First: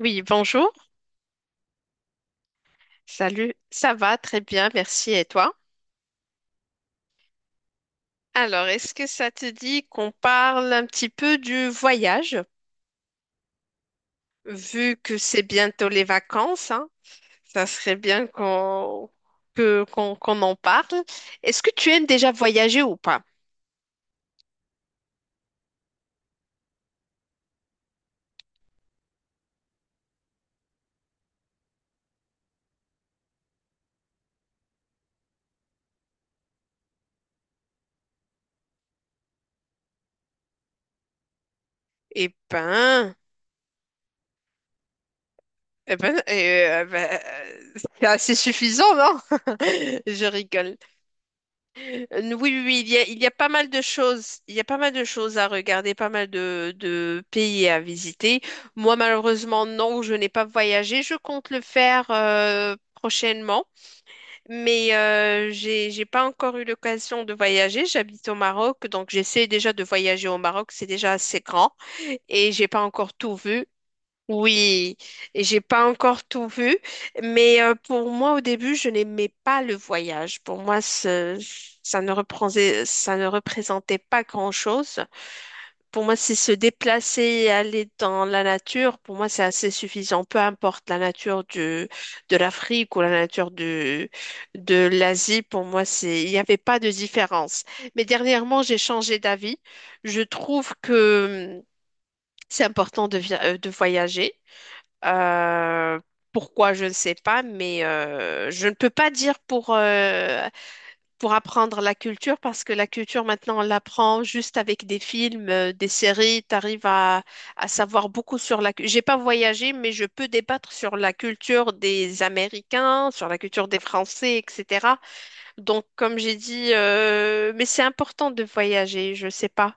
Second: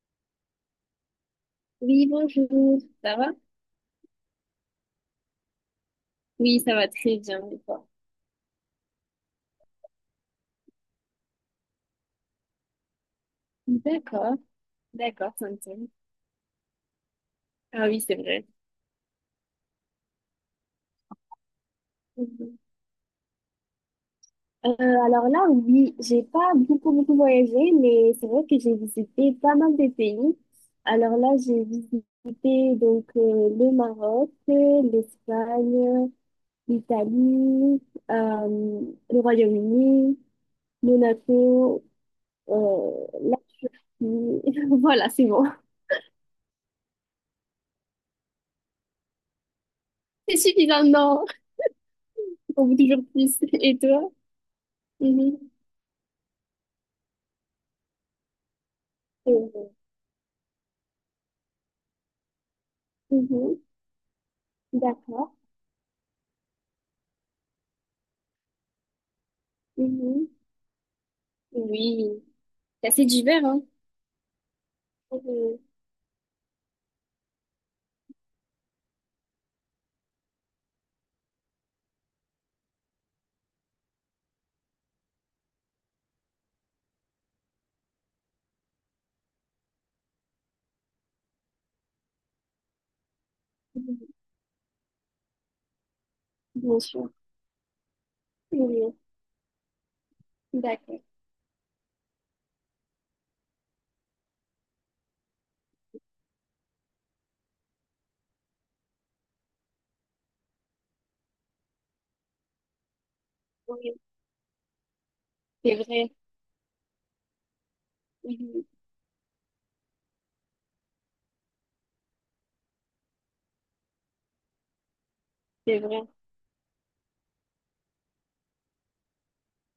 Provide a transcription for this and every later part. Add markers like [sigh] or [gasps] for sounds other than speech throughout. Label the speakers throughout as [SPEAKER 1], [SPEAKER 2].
[SPEAKER 1] Oui, bonjour.
[SPEAKER 2] Oui, bonjour, ça va?
[SPEAKER 1] Salut. Ça va très bien, merci. Et toi?
[SPEAKER 2] Oui, ça va très bien, et toi?
[SPEAKER 1] Alors, est-ce que ça te dit qu'on parle un petit peu du voyage?
[SPEAKER 2] D'accord,
[SPEAKER 1] Vu que
[SPEAKER 2] d'accord,
[SPEAKER 1] c'est
[SPEAKER 2] ça me
[SPEAKER 1] bientôt les vacances, hein, ça
[SPEAKER 2] Ah
[SPEAKER 1] serait
[SPEAKER 2] oui, c'est
[SPEAKER 1] bien
[SPEAKER 2] vrai.
[SPEAKER 1] qu'on qu'on en parle. Est-ce que tu aimes déjà
[SPEAKER 2] Mhm.
[SPEAKER 1] voyager ou pas?
[SPEAKER 2] Euh, alors là, oui, j'ai pas beaucoup, beaucoup voyagé, mais c'est vrai que j'ai visité pas mal de pays. Alors là, j'ai visité donc le Maroc, l'Espagne, l'Italie, euh, le Royaume-Uni, Monaco,
[SPEAKER 1] Eh ben,
[SPEAKER 2] la Turquie. [laughs] Voilà, c'est bon.
[SPEAKER 1] Eh ben, c'est assez suffisant, non? [laughs] Je
[SPEAKER 2] C'est
[SPEAKER 1] rigole.
[SPEAKER 2] suffisant, non?
[SPEAKER 1] Oui, oui,
[SPEAKER 2] On veut
[SPEAKER 1] oui,
[SPEAKER 2] toujours
[SPEAKER 1] il y a
[SPEAKER 2] plus.
[SPEAKER 1] pas mal
[SPEAKER 2] Et
[SPEAKER 1] de
[SPEAKER 2] toi?
[SPEAKER 1] choses. Il y a pas mal de
[SPEAKER 2] Mhm.
[SPEAKER 1] choses à regarder, pas mal de pays à visiter. Moi,
[SPEAKER 2] C'est
[SPEAKER 1] malheureusement,
[SPEAKER 2] vrai.
[SPEAKER 1] non, je n'ai pas voyagé. Je compte le faire
[SPEAKER 2] Mhm.
[SPEAKER 1] prochainement, mais
[SPEAKER 2] D'accord.
[SPEAKER 1] j'ai pas encore eu l'occasion de voyager. J'habite au Maroc, donc j'essaie déjà de voyager
[SPEAKER 2] Mhm.
[SPEAKER 1] au Maroc. C'est déjà assez grand
[SPEAKER 2] Oui,
[SPEAKER 1] et j'ai pas
[SPEAKER 2] c'est assez
[SPEAKER 1] encore tout
[SPEAKER 2] divers, hein?
[SPEAKER 1] vu. Oui, et
[SPEAKER 2] Mhm.
[SPEAKER 1] j'ai pas encore tout vu, mais pour moi au début, je n'aimais pas le voyage. Pour moi, ça ne représentait pas grand-chose. Pour moi, c'est se déplacer et aller dans la nature. Pour moi, c'est assez suffisant, peu importe la nature de l'Afrique ou la nature
[SPEAKER 2] Mhm.
[SPEAKER 1] de l'Asie. Pour moi, il n'y avait
[SPEAKER 2] Bien
[SPEAKER 1] pas de
[SPEAKER 2] sûr.
[SPEAKER 1] différence. Mais dernièrement, j'ai
[SPEAKER 2] Oui.
[SPEAKER 1] changé d'avis. Je trouve
[SPEAKER 2] D'accord.
[SPEAKER 1] que c'est important de voyager. Euh, Pourquoi, je ne sais pas, mais je ne peux pas dire pour apprendre la culture, parce que la culture, maintenant, on
[SPEAKER 2] Oui,
[SPEAKER 1] l'apprend juste avec des films,
[SPEAKER 2] c'est
[SPEAKER 1] des
[SPEAKER 2] vrai.
[SPEAKER 1] séries. Tu arrives à savoir beaucoup sur
[SPEAKER 2] Mhm.
[SPEAKER 1] la culture. J'ai pas voyagé, mais je peux débattre sur la culture des Américains, sur la culture des Français, etc.
[SPEAKER 2] C'est
[SPEAKER 1] Donc,
[SPEAKER 2] vrai.
[SPEAKER 1] comme j'ai dit, mais c'est important de voyager, je sais pas.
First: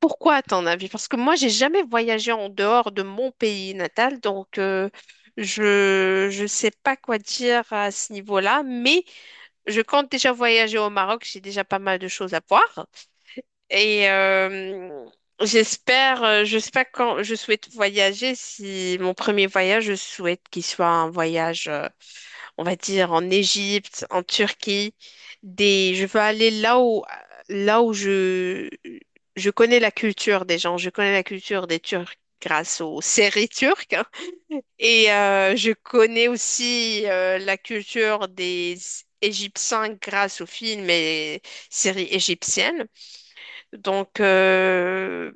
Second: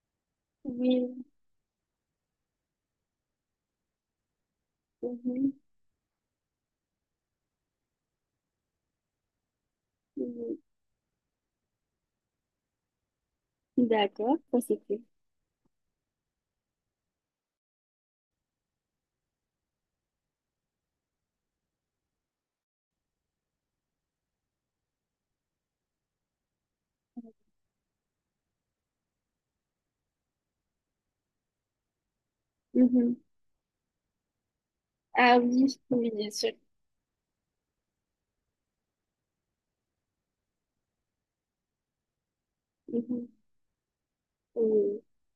[SPEAKER 1] Pourquoi, à ton avis? Parce que
[SPEAKER 2] Oui.
[SPEAKER 1] moi, j'ai jamais voyagé en dehors de mon pays natal, donc
[SPEAKER 2] Mhm.
[SPEAKER 1] je sais pas quoi dire à ce niveau-là. Mais je compte déjà voyager au Maroc. J'ai déjà pas mal de choses à voir
[SPEAKER 2] Mhm.
[SPEAKER 1] et
[SPEAKER 2] D'accord, ça c'était.
[SPEAKER 1] j'espère. Je sais pas quand je souhaite voyager. Si mon premier voyage, je souhaite qu'il soit un voyage. On va dire en Égypte, en Turquie, des je veux aller là où je connais la culture des gens, je connais la culture des Turcs grâce aux
[SPEAKER 2] Mhm.
[SPEAKER 1] séries turques hein. et
[SPEAKER 2] Ah
[SPEAKER 1] euh, je
[SPEAKER 2] oui, oui,
[SPEAKER 1] connais
[SPEAKER 2] bien sûr.
[SPEAKER 1] aussi la culture des Égyptiens grâce aux films et séries égyptiennes.
[SPEAKER 2] Mhm.
[SPEAKER 1] Donc
[SPEAKER 2] Oui.
[SPEAKER 1] euh,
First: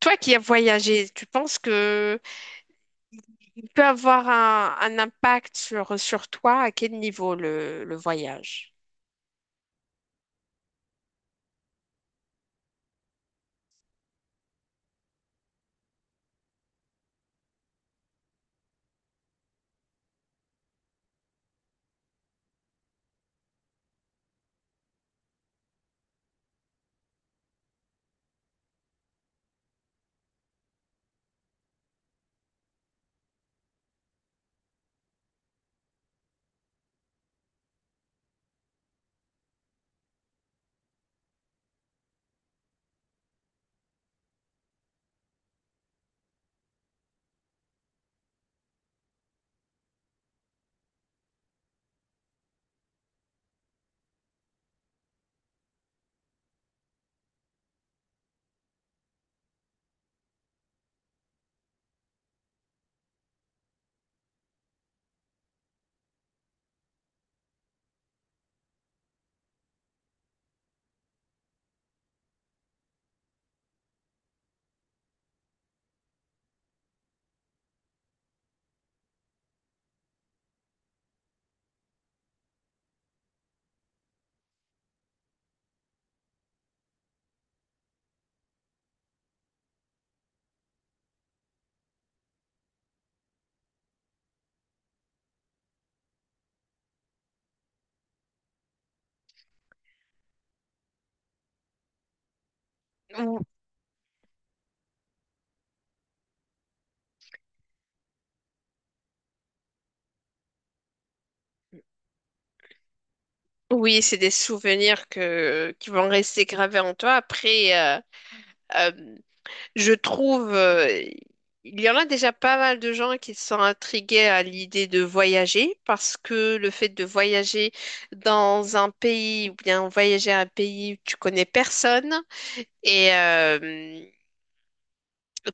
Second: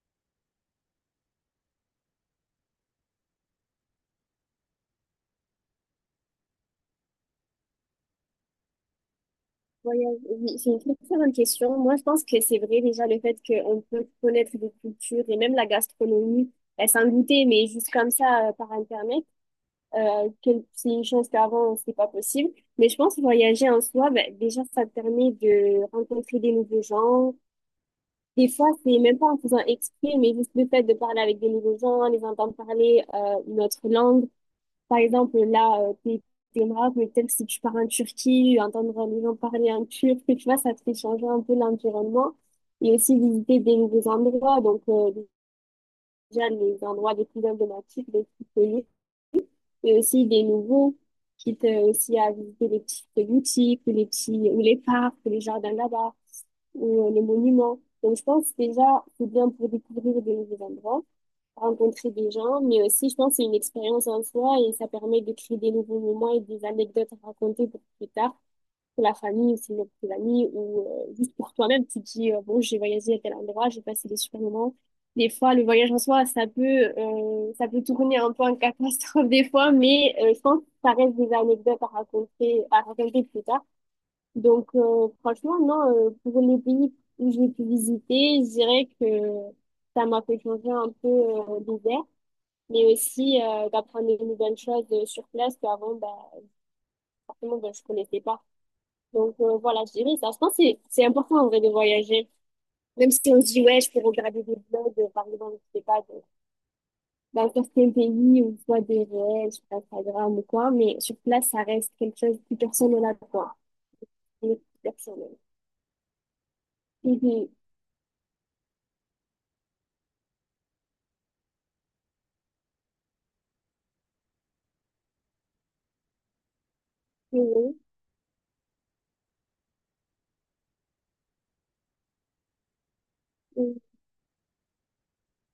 [SPEAKER 1] Toi qui as voyagé, tu penses que il peut avoir un impact sur toi? À quel niveau le voyage?
[SPEAKER 2] Voyage, oui, c'est une très très bonne question. Moi, je pense que c'est vrai déjà le fait qu'on peut connaître des cultures et même la gastronomie, ben, sans goûter, mais juste comme ça, par Internet. Que c'est une chose qu'avant, c'était pas possible. Mais je pense que voyager en soi, ben, déjà, ça te permet de rencontrer des nouveaux gens. Des fois, c'est même pas en faisant exprès, mais juste le fait de parler avec des nouveaux gens, les entendre parler une autre langue. Par exemple, là, t'es au Maroc, mais peut-être si tu pars en Turquie, entendre les gens parler en turc, tu vois, ça te fait changer un peu l'environnement. Et aussi visiter des nouveaux endroits, donc déjà les endroits les plus emblématiques, les plus connus mais aussi des nouveaux, quitte aussi à visiter les petites boutiques ou les petits, ou les parcs, ou les jardins là-bas, ou les monuments. Donc, je pense déjà, c'est bien pour découvrir de nouveaux endroits, rencontrer des gens, mais aussi, je pense, c'est une expérience en soi et ça permet de créer des nouveaux moments et des anecdotes à raconter pour plus tard pour la famille, ou sinon pour tes amis, ou juste pour toi-même, tu te dis, bon, j'ai voyagé à tel endroit, j'ai passé des super moments. Des fois, le voyage en soi, ça peut tourner un peu en catastrophe [laughs] des fois, mais je pense que ça reste des anecdotes à raconter plus tard. Donc, franchement, non, pour les pays où j'ai pu visiter, je dirais que ça m'a fait changer un peu d'ouvert, mais aussi d'apprendre de nouvelles choses sur place qu'avant, bah, forcément, bah, je connaissais pas. Donc voilà, je dirais ça. Je pense que c'est important en vrai de voyager. Même si on
[SPEAKER 1] Ou-
[SPEAKER 2] se dit, ouais, je peux regarder des blogs, par exemple, je sais pas, dans certains pays ou soit des réels sur Instagram ou quoi, mais sur place, ça reste quelque chose de plus personnel à toi.
[SPEAKER 1] Oui, c'est des
[SPEAKER 2] C'est plus
[SPEAKER 1] souvenirs
[SPEAKER 2] personnel.
[SPEAKER 1] qui vont rester gravés en toi.
[SPEAKER 2] Mhm.
[SPEAKER 1] Après, euh, je trouve, il y en a déjà pas mal de gens qui sont intrigués à l'idée de voyager parce que le fait de voyager
[SPEAKER 2] Mhm.
[SPEAKER 1] dans un pays ou bien voyager à un pays où tu connais personne et
[SPEAKER 2] Mhm.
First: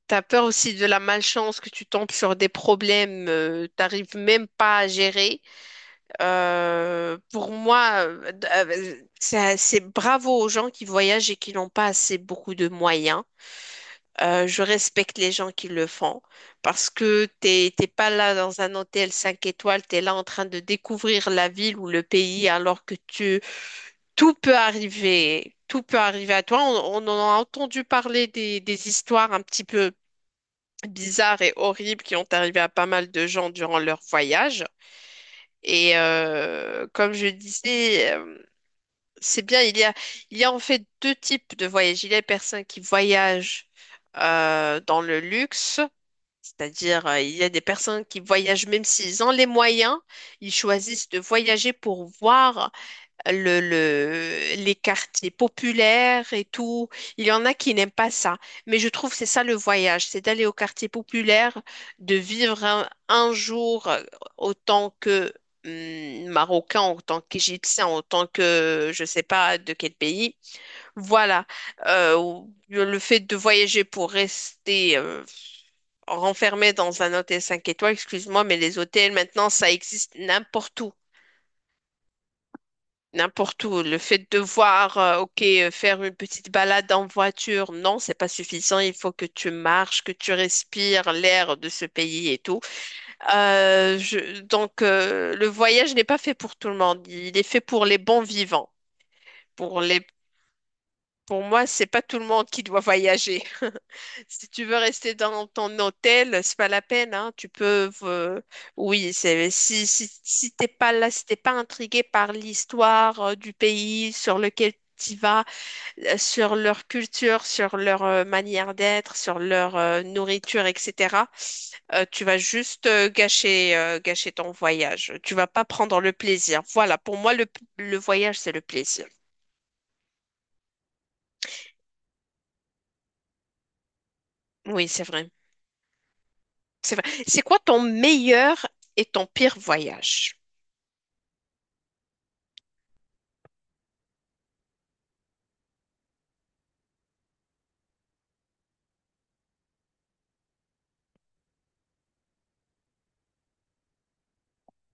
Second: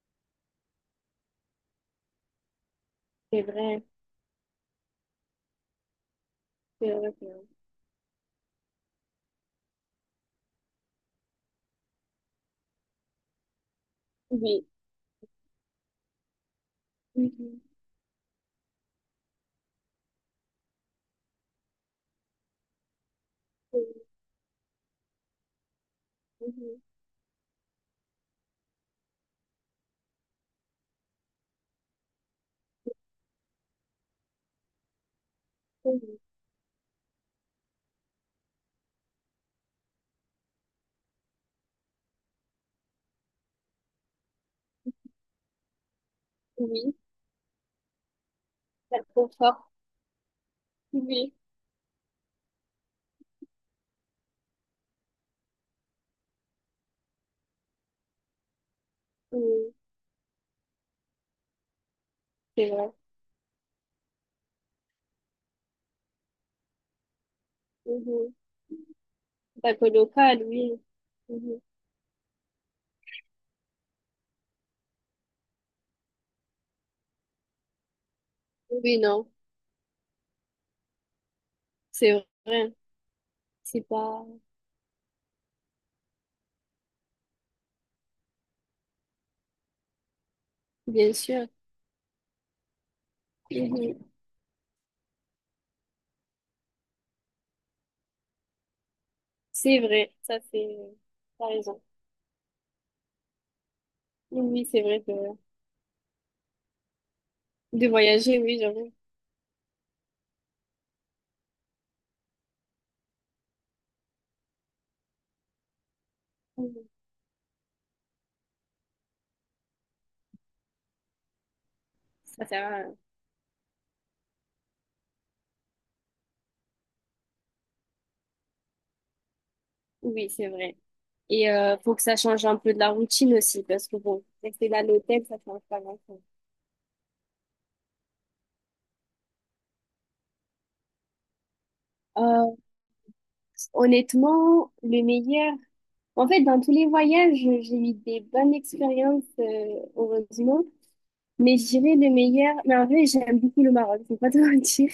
[SPEAKER 1] t'as peur aussi de la malchance que tu tombes sur des problèmes,
[SPEAKER 2] C'est vrai,
[SPEAKER 1] t'arrives même pas à gérer.
[SPEAKER 2] c'est vrai, c'est vrai.
[SPEAKER 1] Pour moi, c'est bravo aux gens qui voyagent et qui n'ont pas assez beaucoup de moyens. Je
[SPEAKER 2] Oui.
[SPEAKER 1] respecte les gens qui le font parce que
[SPEAKER 2] Mhm.
[SPEAKER 1] t'es pas là dans un hôtel 5 étoiles, tu es là en train de découvrir la ville ou le pays alors que
[SPEAKER 2] Mhm.
[SPEAKER 1] tout peut arriver à toi.
[SPEAKER 2] Mhm.
[SPEAKER 1] On en a entendu parler des histoires un petit peu bizarres et horribles qui ont arrivé à pas mal de gens durant leur voyage. Et
[SPEAKER 2] Mhm.
[SPEAKER 1] comme je disais, c'est bien, il y a en fait deux types de voyages. Il y a les personnes qui voyagent dans le luxe,
[SPEAKER 2] Oui,
[SPEAKER 1] c'est-à-dire il y a des personnes qui voyagent même
[SPEAKER 2] ça te
[SPEAKER 1] s'ils ont les
[SPEAKER 2] conforte.
[SPEAKER 1] moyens, ils choisissent de
[SPEAKER 2] Oui.
[SPEAKER 1] voyager pour voir les quartiers populaires et tout. Il y en a qui n'aiment pas ça. Mais je trouve que c'est ça le
[SPEAKER 2] Oui.
[SPEAKER 1] voyage, c'est d'aller au quartier populaire, de vivre
[SPEAKER 2] C'est vrai.
[SPEAKER 1] un jour autant que Marocain, autant qu'Égyptien, autant
[SPEAKER 2] Mhm.
[SPEAKER 1] que je sais pas de
[SPEAKER 2] Pas que
[SPEAKER 1] quel pays.
[SPEAKER 2] local, oui.
[SPEAKER 1] Voilà.
[SPEAKER 2] Mhm.
[SPEAKER 1] Le fait de voyager pour rester renfermé dans un hôtel 5 étoiles, excuse-moi, mais les
[SPEAKER 2] Oui,
[SPEAKER 1] hôtels
[SPEAKER 2] non,
[SPEAKER 1] maintenant, ça existe n'importe où.
[SPEAKER 2] c'est vrai.
[SPEAKER 1] N'importe
[SPEAKER 2] C'est
[SPEAKER 1] où. Le
[SPEAKER 2] pas.
[SPEAKER 1] fait de voir, ok, faire une petite balade en voiture, non, c'est pas suffisant. Il faut que tu marches, que tu respires
[SPEAKER 2] Bien sûr.
[SPEAKER 1] l'air de ce pays et tout. Euh,
[SPEAKER 2] Mhm.
[SPEAKER 1] je- donc, euh, le voyage n'est pas fait pour tout le monde. Il est fait pour les bons vivants, pour
[SPEAKER 2] C'est
[SPEAKER 1] les
[SPEAKER 2] vrai, ça c'est.
[SPEAKER 1] pour
[SPEAKER 2] T'as
[SPEAKER 1] moi,
[SPEAKER 2] raison.
[SPEAKER 1] c'est pas tout le monde qui doit voyager. [laughs] Si tu
[SPEAKER 2] Oui,
[SPEAKER 1] veux
[SPEAKER 2] c'est vrai que
[SPEAKER 1] rester dans ton hôtel, c'est pas la peine, hein. Tu
[SPEAKER 2] de
[SPEAKER 1] peux,
[SPEAKER 2] voyager, oui, j'avoue.
[SPEAKER 1] oui, c'est si t'es pas là, si t'es pas intrigué par l'histoire du pays sur lequel tu vas, sur
[SPEAKER 2] Mhm.
[SPEAKER 1] leur culture, sur leur manière d'être, sur leur nourriture, etc. Tu vas
[SPEAKER 2] Ça sert à-
[SPEAKER 1] juste gâcher ton voyage. Tu vas pas prendre le plaisir. Voilà, pour moi, le voyage, c'est le plaisir.
[SPEAKER 2] Oui, c'est vrai. Et faut que ça change un peu de la routine aussi, parce que bon, rester là à
[SPEAKER 1] Oui, c'est
[SPEAKER 2] l'hôtel,
[SPEAKER 1] vrai.
[SPEAKER 2] ça change pas grand-chose.
[SPEAKER 1] C'est vrai. C'est quoi ton meilleur et ton pire voyage?
[SPEAKER 2] Euh, Honnêtement, le meilleur. En fait, dans tous les voyages, j'ai eu des bonnes expériences, heureusement. Mais je dirais le meilleur. Mais en vrai, j'aime beaucoup le Maroc, faut pas te [laughs] mentir.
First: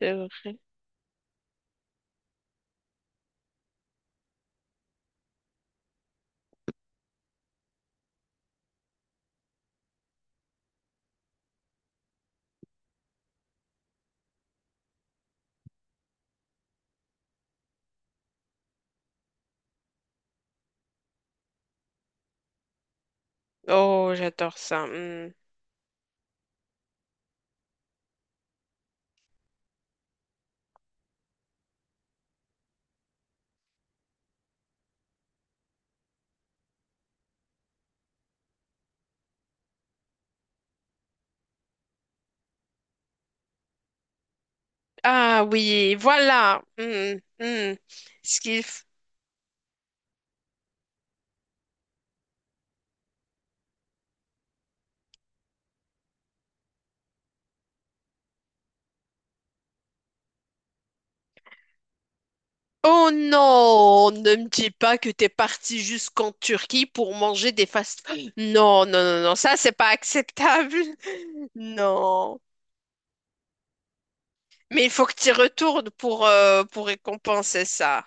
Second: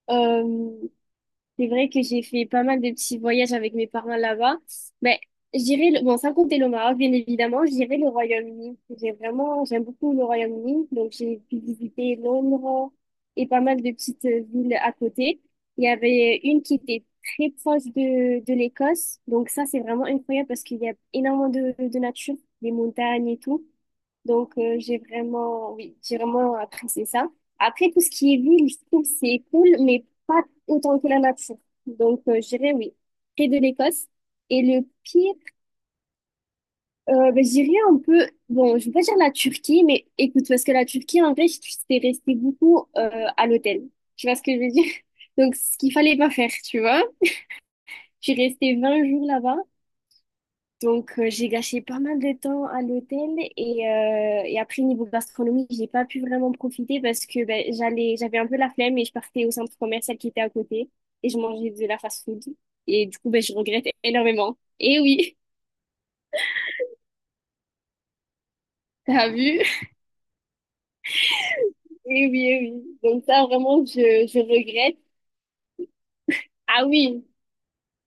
[SPEAKER 1] C'est vrai.
[SPEAKER 2] Euh, C'est vrai que j'ai fait pas mal de petits voyages avec mes parents là-bas. Mais je dirais, bon, sans compter le Maroc, bien évidemment, je dirais le Royaume-Uni. J'ai vraiment, j'aime beaucoup le Royaume-Uni. Donc, j'ai pu visiter Londres et pas mal de petites villes à côté. Il y avait une qui était très proche de l'Écosse. Donc, ça, c'est vraiment incroyable parce qu'il y a énormément de nature, des montagnes et tout.
[SPEAKER 1] Oh,
[SPEAKER 2] Donc,
[SPEAKER 1] j'adore ça.
[SPEAKER 2] j'ai
[SPEAKER 1] Hmm.
[SPEAKER 2] vraiment, oui, j'ai vraiment apprécié ça. Après, tout ce qui est ville, je trouve que c'est cool, mais pas autant que la nature. Donc, je dirais oui, près de l'Écosse. Et le pire, ben, je dirais un peu, bon, je vais pas dire la Turquie, mais écoute, parce que la Turquie, en vrai, j'étais restée beaucoup à l'hôtel. Tu vois ce que je veux dire? [laughs]
[SPEAKER 1] Ah
[SPEAKER 2] Donc, ce qu'il
[SPEAKER 1] oui,
[SPEAKER 2] fallait pas faire,
[SPEAKER 1] voilà.
[SPEAKER 2] tu vois.
[SPEAKER 1] Hmm, hmm.
[SPEAKER 2] J'ai
[SPEAKER 1] Ce qu'il
[SPEAKER 2] resté
[SPEAKER 1] f-
[SPEAKER 2] 20 jours là-bas. Donc, j'ai gâché pas mal de temps à l'hôtel et après, niveau gastronomie, j'ai pas pu vraiment profiter parce que ben, j'allais, j'avais un peu la flemme et je partais au centre commercial qui était à côté et je mangeais de la fast-food. Et
[SPEAKER 1] Oh
[SPEAKER 2] du coup, ben, je regrette
[SPEAKER 1] non, ne me
[SPEAKER 2] énormément.
[SPEAKER 1] dis pas
[SPEAKER 2] Et
[SPEAKER 1] que t'es
[SPEAKER 2] oui,
[SPEAKER 1] parti jusqu'en Turquie pour manger des fast [gasps] Non, non,
[SPEAKER 2] [laughs]
[SPEAKER 1] non,
[SPEAKER 2] t'as
[SPEAKER 1] non, ça
[SPEAKER 2] vu?
[SPEAKER 1] c'est pas acceptable. [laughs]
[SPEAKER 2] Et
[SPEAKER 1] Non.
[SPEAKER 2] oui, eh oui. Donc ça, vraiment, je
[SPEAKER 1] Mais il
[SPEAKER 2] regrette.
[SPEAKER 1] faut que tu retournes
[SPEAKER 2] Ah
[SPEAKER 1] pour
[SPEAKER 2] oui,
[SPEAKER 1] récompenser ça.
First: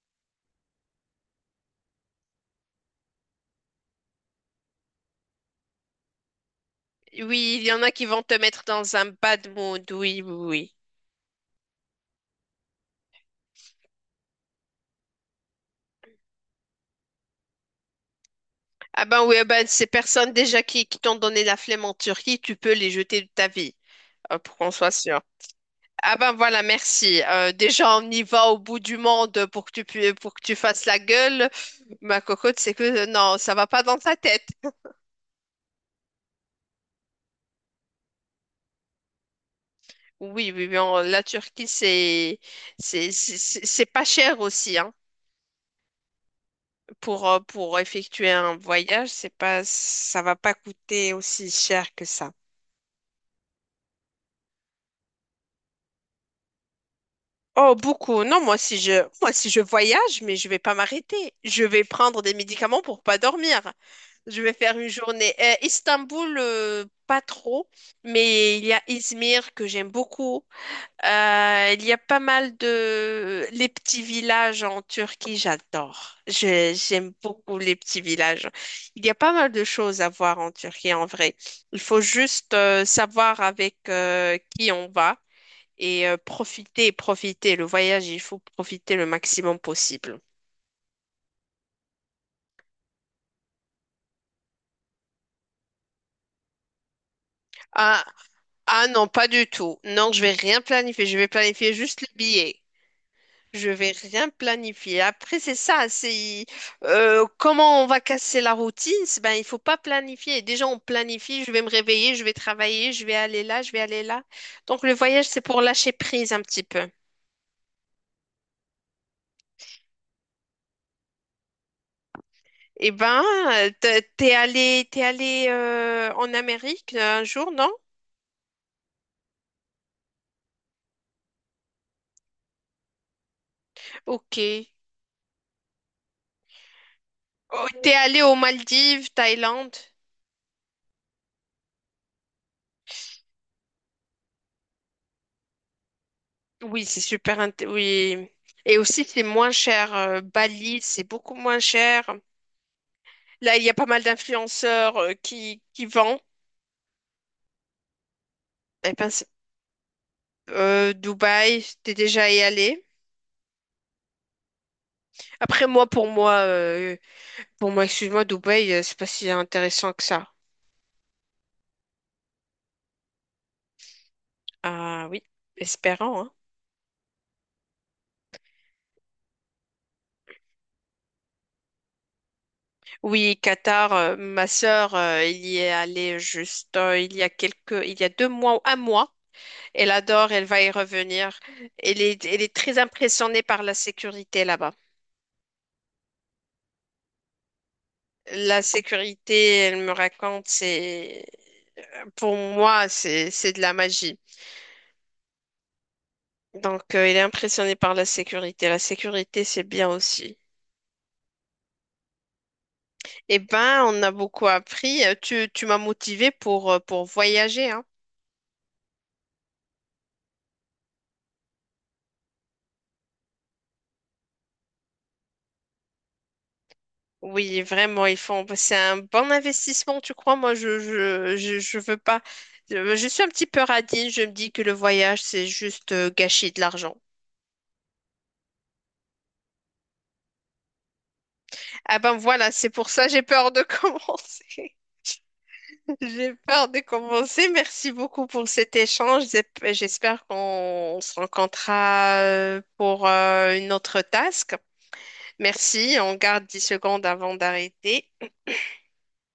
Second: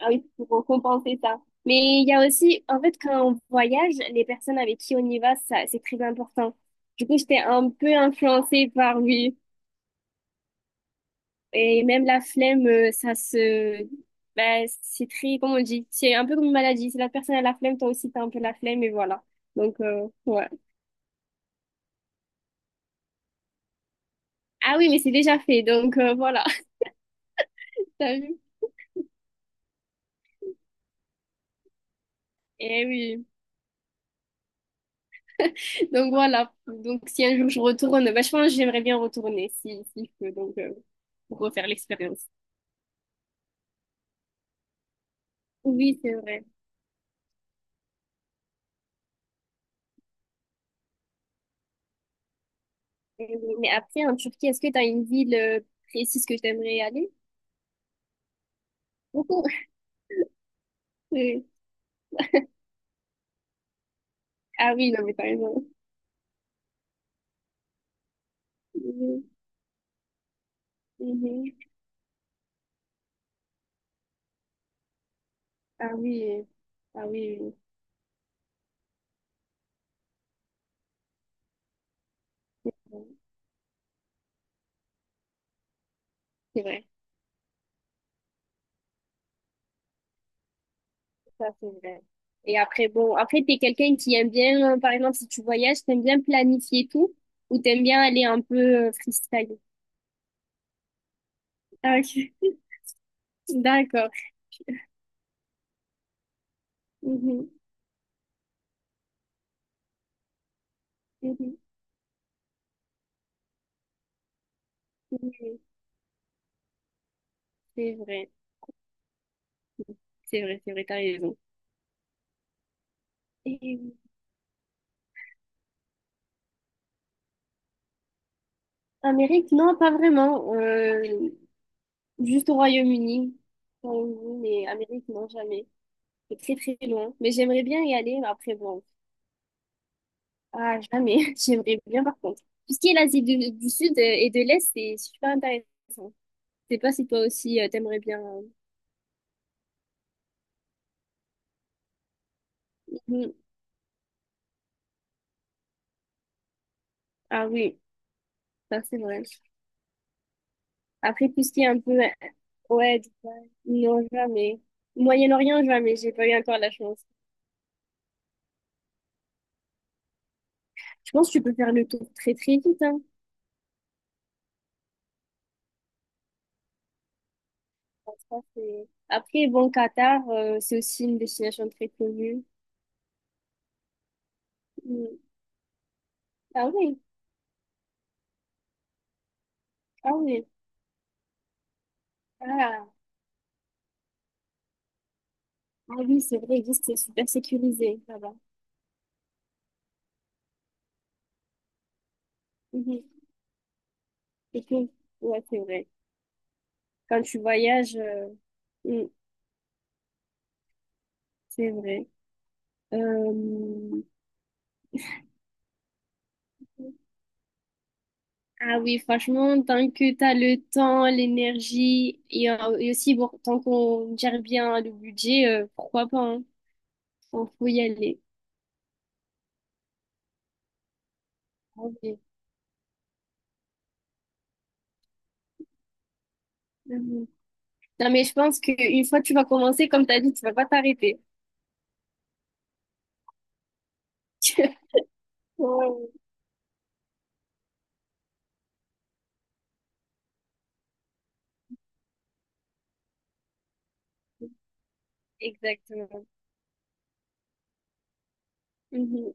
[SPEAKER 2] ah oui, pour compenser ça. Mais il y a aussi, en fait, quand on voyage, les personnes avec qui on y va, ça, c'est très important. Du coup, j'étais
[SPEAKER 1] Oui, il
[SPEAKER 2] un
[SPEAKER 1] y en a
[SPEAKER 2] peu
[SPEAKER 1] qui vont te mettre
[SPEAKER 2] influencée
[SPEAKER 1] dans
[SPEAKER 2] par
[SPEAKER 1] un
[SPEAKER 2] lui.
[SPEAKER 1] bad mood. Oui, oui, oui.
[SPEAKER 2] Et même la flemme. Ben, c'est très, comment on dit, c'est un peu comme une maladie. Si la personne a la flemme, toi aussi, t'as un peu la flemme, et
[SPEAKER 1] Ah
[SPEAKER 2] voilà.
[SPEAKER 1] ben oui, ah ben
[SPEAKER 2] Donc,
[SPEAKER 1] ces personnes
[SPEAKER 2] ouais.
[SPEAKER 1] déjà qui t'ont donné la flemme en Turquie, tu peux les jeter de ta vie. Pour qu'on
[SPEAKER 2] Ah oui,
[SPEAKER 1] soit
[SPEAKER 2] mais c'est
[SPEAKER 1] sûr.
[SPEAKER 2] déjà fait, donc
[SPEAKER 1] Ah ben
[SPEAKER 2] voilà,
[SPEAKER 1] voilà, merci.
[SPEAKER 2] [laughs]
[SPEAKER 1] Déjà, on
[SPEAKER 2] t'as
[SPEAKER 1] y
[SPEAKER 2] vu?
[SPEAKER 1] va au bout du monde pour que tu fasses la gueule. Ma cocotte, c'est que
[SPEAKER 2] Eh oui.
[SPEAKER 1] non, ça va pas dans ta tête.
[SPEAKER 2] Donc voilà. Donc si un jour je retourne, ben, je pense que j'aimerais bien retourner, si je peux,
[SPEAKER 1] Oui,
[SPEAKER 2] donc
[SPEAKER 1] oui, oui, la
[SPEAKER 2] pour refaire
[SPEAKER 1] Turquie,
[SPEAKER 2] l'expérience.
[SPEAKER 1] c'est pas cher aussi, hein.
[SPEAKER 2] Oui, c'est vrai.
[SPEAKER 1] Pour effectuer un voyage, c'est pas ça va pas coûter aussi cher que ça.
[SPEAKER 2] Eh oui. Mais après, en Turquie, est-ce que t'as une ville précise que t'aimerais aller?
[SPEAKER 1] Oh, beaucoup. Non, moi
[SPEAKER 2] Beaucoup.
[SPEAKER 1] si je
[SPEAKER 2] [laughs]
[SPEAKER 1] voyage, mais je vais pas m'arrêter.
[SPEAKER 2] Oui.
[SPEAKER 1] Je vais prendre des médicaments pour pas dormir. Je vais
[SPEAKER 2] Ah
[SPEAKER 1] faire une
[SPEAKER 2] oui, non, mais t'as
[SPEAKER 1] journée.
[SPEAKER 2] raison.
[SPEAKER 1] Istanbul, pas trop, mais il y a
[SPEAKER 2] Mhm.
[SPEAKER 1] Izmir que j'aime beaucoup.
[SPEAKER 2] Mhm.
[SPEAKER 1] Il y a pas mal de... Les petits villages en Turquie,
[SPEAKER 2] Ah
[SPEAKER 1] j'adore.
[SPEAKER 2] oui, ah
[SPEAKER 1] J'aime
[SPEAKER 2] oui, oui.
[SPEAKER 1] beaucoup les petits villages. Il y a pas mal de choses à voir en Turquie, en vrai. Il faut juste
[SPEAKER 2] Oui.
[SPEAKER 1] savoir avec qui on va et
[SPEAKER 2] C'est vrai,
[SPEAKER 1] profiter, profiter. Le voyage, il faut profiter le maximum possible.
[SPEAKER 2] ça c'est vrai. Et après, bon, après, t'es quelqu'un qui aime bien, par exemple, si tu voyages, t'aimes bien planifier tout ou t'aimes bien
[SPEAKER 1] Ah,
[SPEAKER 2] aller un peu
[SPEAKER 1] Ah non, pas du
[SPEAKER 2] freestyle?
[SPEAKER 1] tout. Non, je vais rien planifier. Je vais planifier
[SPEAKER 2] Ah,
[SPEAKER 1] juste les
[SPEAKER 2] ok.
[SPEAKER 1] billets. Je vais
[SPEAKER 2] [laughs] D'accord.
[SPEAKER 1] rien planifier. Après, c'est ça. C'est
[SPEAKER 2] Mhm,
[SPEAKER 1] comment on va casser la routine. Ben, il faut pas planifier. Déjà, on planifie. Je
[SPEAKER 2] mhm,
[SPEAKER 1] vais me réveiller. Je vais travailler. Je vais aller là. Je vais aller là. Donc, le voyage, c'est
[SPEAKER 2] mhm.
[SPEAKER 1] pour lâcher prise un petit peu.
[SPEAKER 2] C'est vrai, c'est vrai, c'est vrai, t'as raison.
[SPEAKER 1] Eh ben,
[SPEAKER 2] Et
[SPEAKER 1] t'es allé en Amérique un jour, non?
[SPEAKER 2] Amérique, non, pas vraiment. Juste au Royaume-Uni.
[SPEAKER 1] Ok.
[SPEAKER 2] Royaume-Uni, mais Amérique, non, jamais. C'est très, très loin. Mais j'aimerais
[SPEAKER 1] Oh,
[SPEAKER 2] bien
[SPEAKER 1] t'es
[SPEAKER 2] y aller,
[SPEAKER 1] allé
[SPEAKER 2] mais
[SPEAKER 1] aux
[SPEAKER 2] après, bon.
[SPEAKER 1] Maldives, Thaïlande.
[SPEAKER 2] Ah, jamais. [laughs] J'aimerais bien, par contre. Tout ce qui est l'Asie du Sud et de l'Est, c'est super intéressant. Je sais pas si toi aussi, t'aimerais bien.
[SPEAKER 1] Oui. Et aussi, c'est moins cher. Bali, c'est beaucoup moins cher.
[SPEAKER 2] Mhm.
[SPEAKER 1] Là, il y a pas mal d'influenceurs qui vendent.
[SPEAKER 2] Ah oui, ça
[SPEAKER 1] Eh
[SPEAKER 2] c'est
[SPEAKER 1] ben,
[SPEAKER 2] vrai. Après, tout ce qui
[SPEAKER 1] Dubaï,
[SPEAKER 2] est un peu...
[SPEAKER 1] t'es déjà y allé.
[SPEAKER 2] ouais, non, jamais. Moyen-Orient,
[SPEAKER 1] Après, moi,
[SPEAKER 2] jamais. J'ai pas eu encore la chance.
[SPEAKER 1] pour moi, excuse-moi, Dubaï, c'est pas si intéressant que ça.
[SPEAKER 2] Je pense que tu peux faire le tour très, très vite, hein.
[SPEAKER 1] Ah oui, espérant, hein.
[SPEAKER 2] Ça. Après, bon, Qatar, c'est aussi une destination très connue.
[SPEAKER 1] Oui, Qatar, ma sœur,
[SPEAKER 2] Mm.
[SPEAKER 1] il y est allée
[SPEAKER 2] Ah
[SPEAKER 1] juste,
[SPEAKER 2] oui,
[SPEAKER 1] il y a 2 mois ou un mois. Elle
[SPEAKER 2] ah
[SPEAKER 1] adore,
[SPEAKER 2] oui.
[SPEAKER 1] elle va y revenir. Elle est très
[SPEAKER 2] Ah,
[SPEAKER 1] impressionnée par la sécurité là-bas.
[SPEAKER 2] ah oui, c'est vrai, juste c'est super sécurisé là-bas.
[SPEAKER 1] La sécurité, elle me raconte, pour moi,
[SPEAKER 2] Mm-hmm.
[SPEAKER 1] c'est de la magie.
[SPEAKER 2] [laughs] Et puis, ouais, c'est vrai.
[SPEAKER 1] Donc, elle est
[SPEAKER 2] Quand tu
[SPEAKER 1] impressionnée par
[SPEAKER 2] voyages
[SPEAKER 1] la sécurité. La
[SPEAKER 2] mm,
[SPEAKER 1] sécurité, c'est bien aussi.
[SPEAKER 2] c'est vrai. Euh,
[SPEAKER 1] Eh ben, on a beaucoup appris. Tu m'as motivée pour voyager, hein.
[SPEAKER 2] Ah oui, franchement, tant que tu as le temps, l'énergie et aussi bon, tant qu'on gère bien le budget, pourquoi pas, hein. On
[SPEAKER 1] Oui,
[SPEAKER 2] faut y
[SPEAKER 1] vraiment,
[SPEAKER 2] aller.
[SPEAKER 1] c'est un bon investissement, tu crois? Moi, je veux
[SPEAKER 2] En
[SPEAKER 1] pas. Je suis un petit peu radine. Je me dis que le voyage, c'est juste gâcher de l'argent.
[SPEAKER 2] Mhm. Non, mais je pense qu'une fois que tu vas commencer, comme tu as dit, tu vas pas t'arrêter.
[SPEAKER 1] Ah ben voilà, c'est pour ça j'ai peur de [laughs] commencer.
[SPEAKER 2] [laughs] Ouais,
[SPEAKER 1] J'ai peur de commencer. Merci beaucoup pour cet échange. J'espère qu'on se rencontrera pour une autre task. Merci, on
[SPEAKER 2] exactement.
[SPEAKER 1] garde 10 secondes avant d'arrêter.
[SPEAKER 2] Mhm.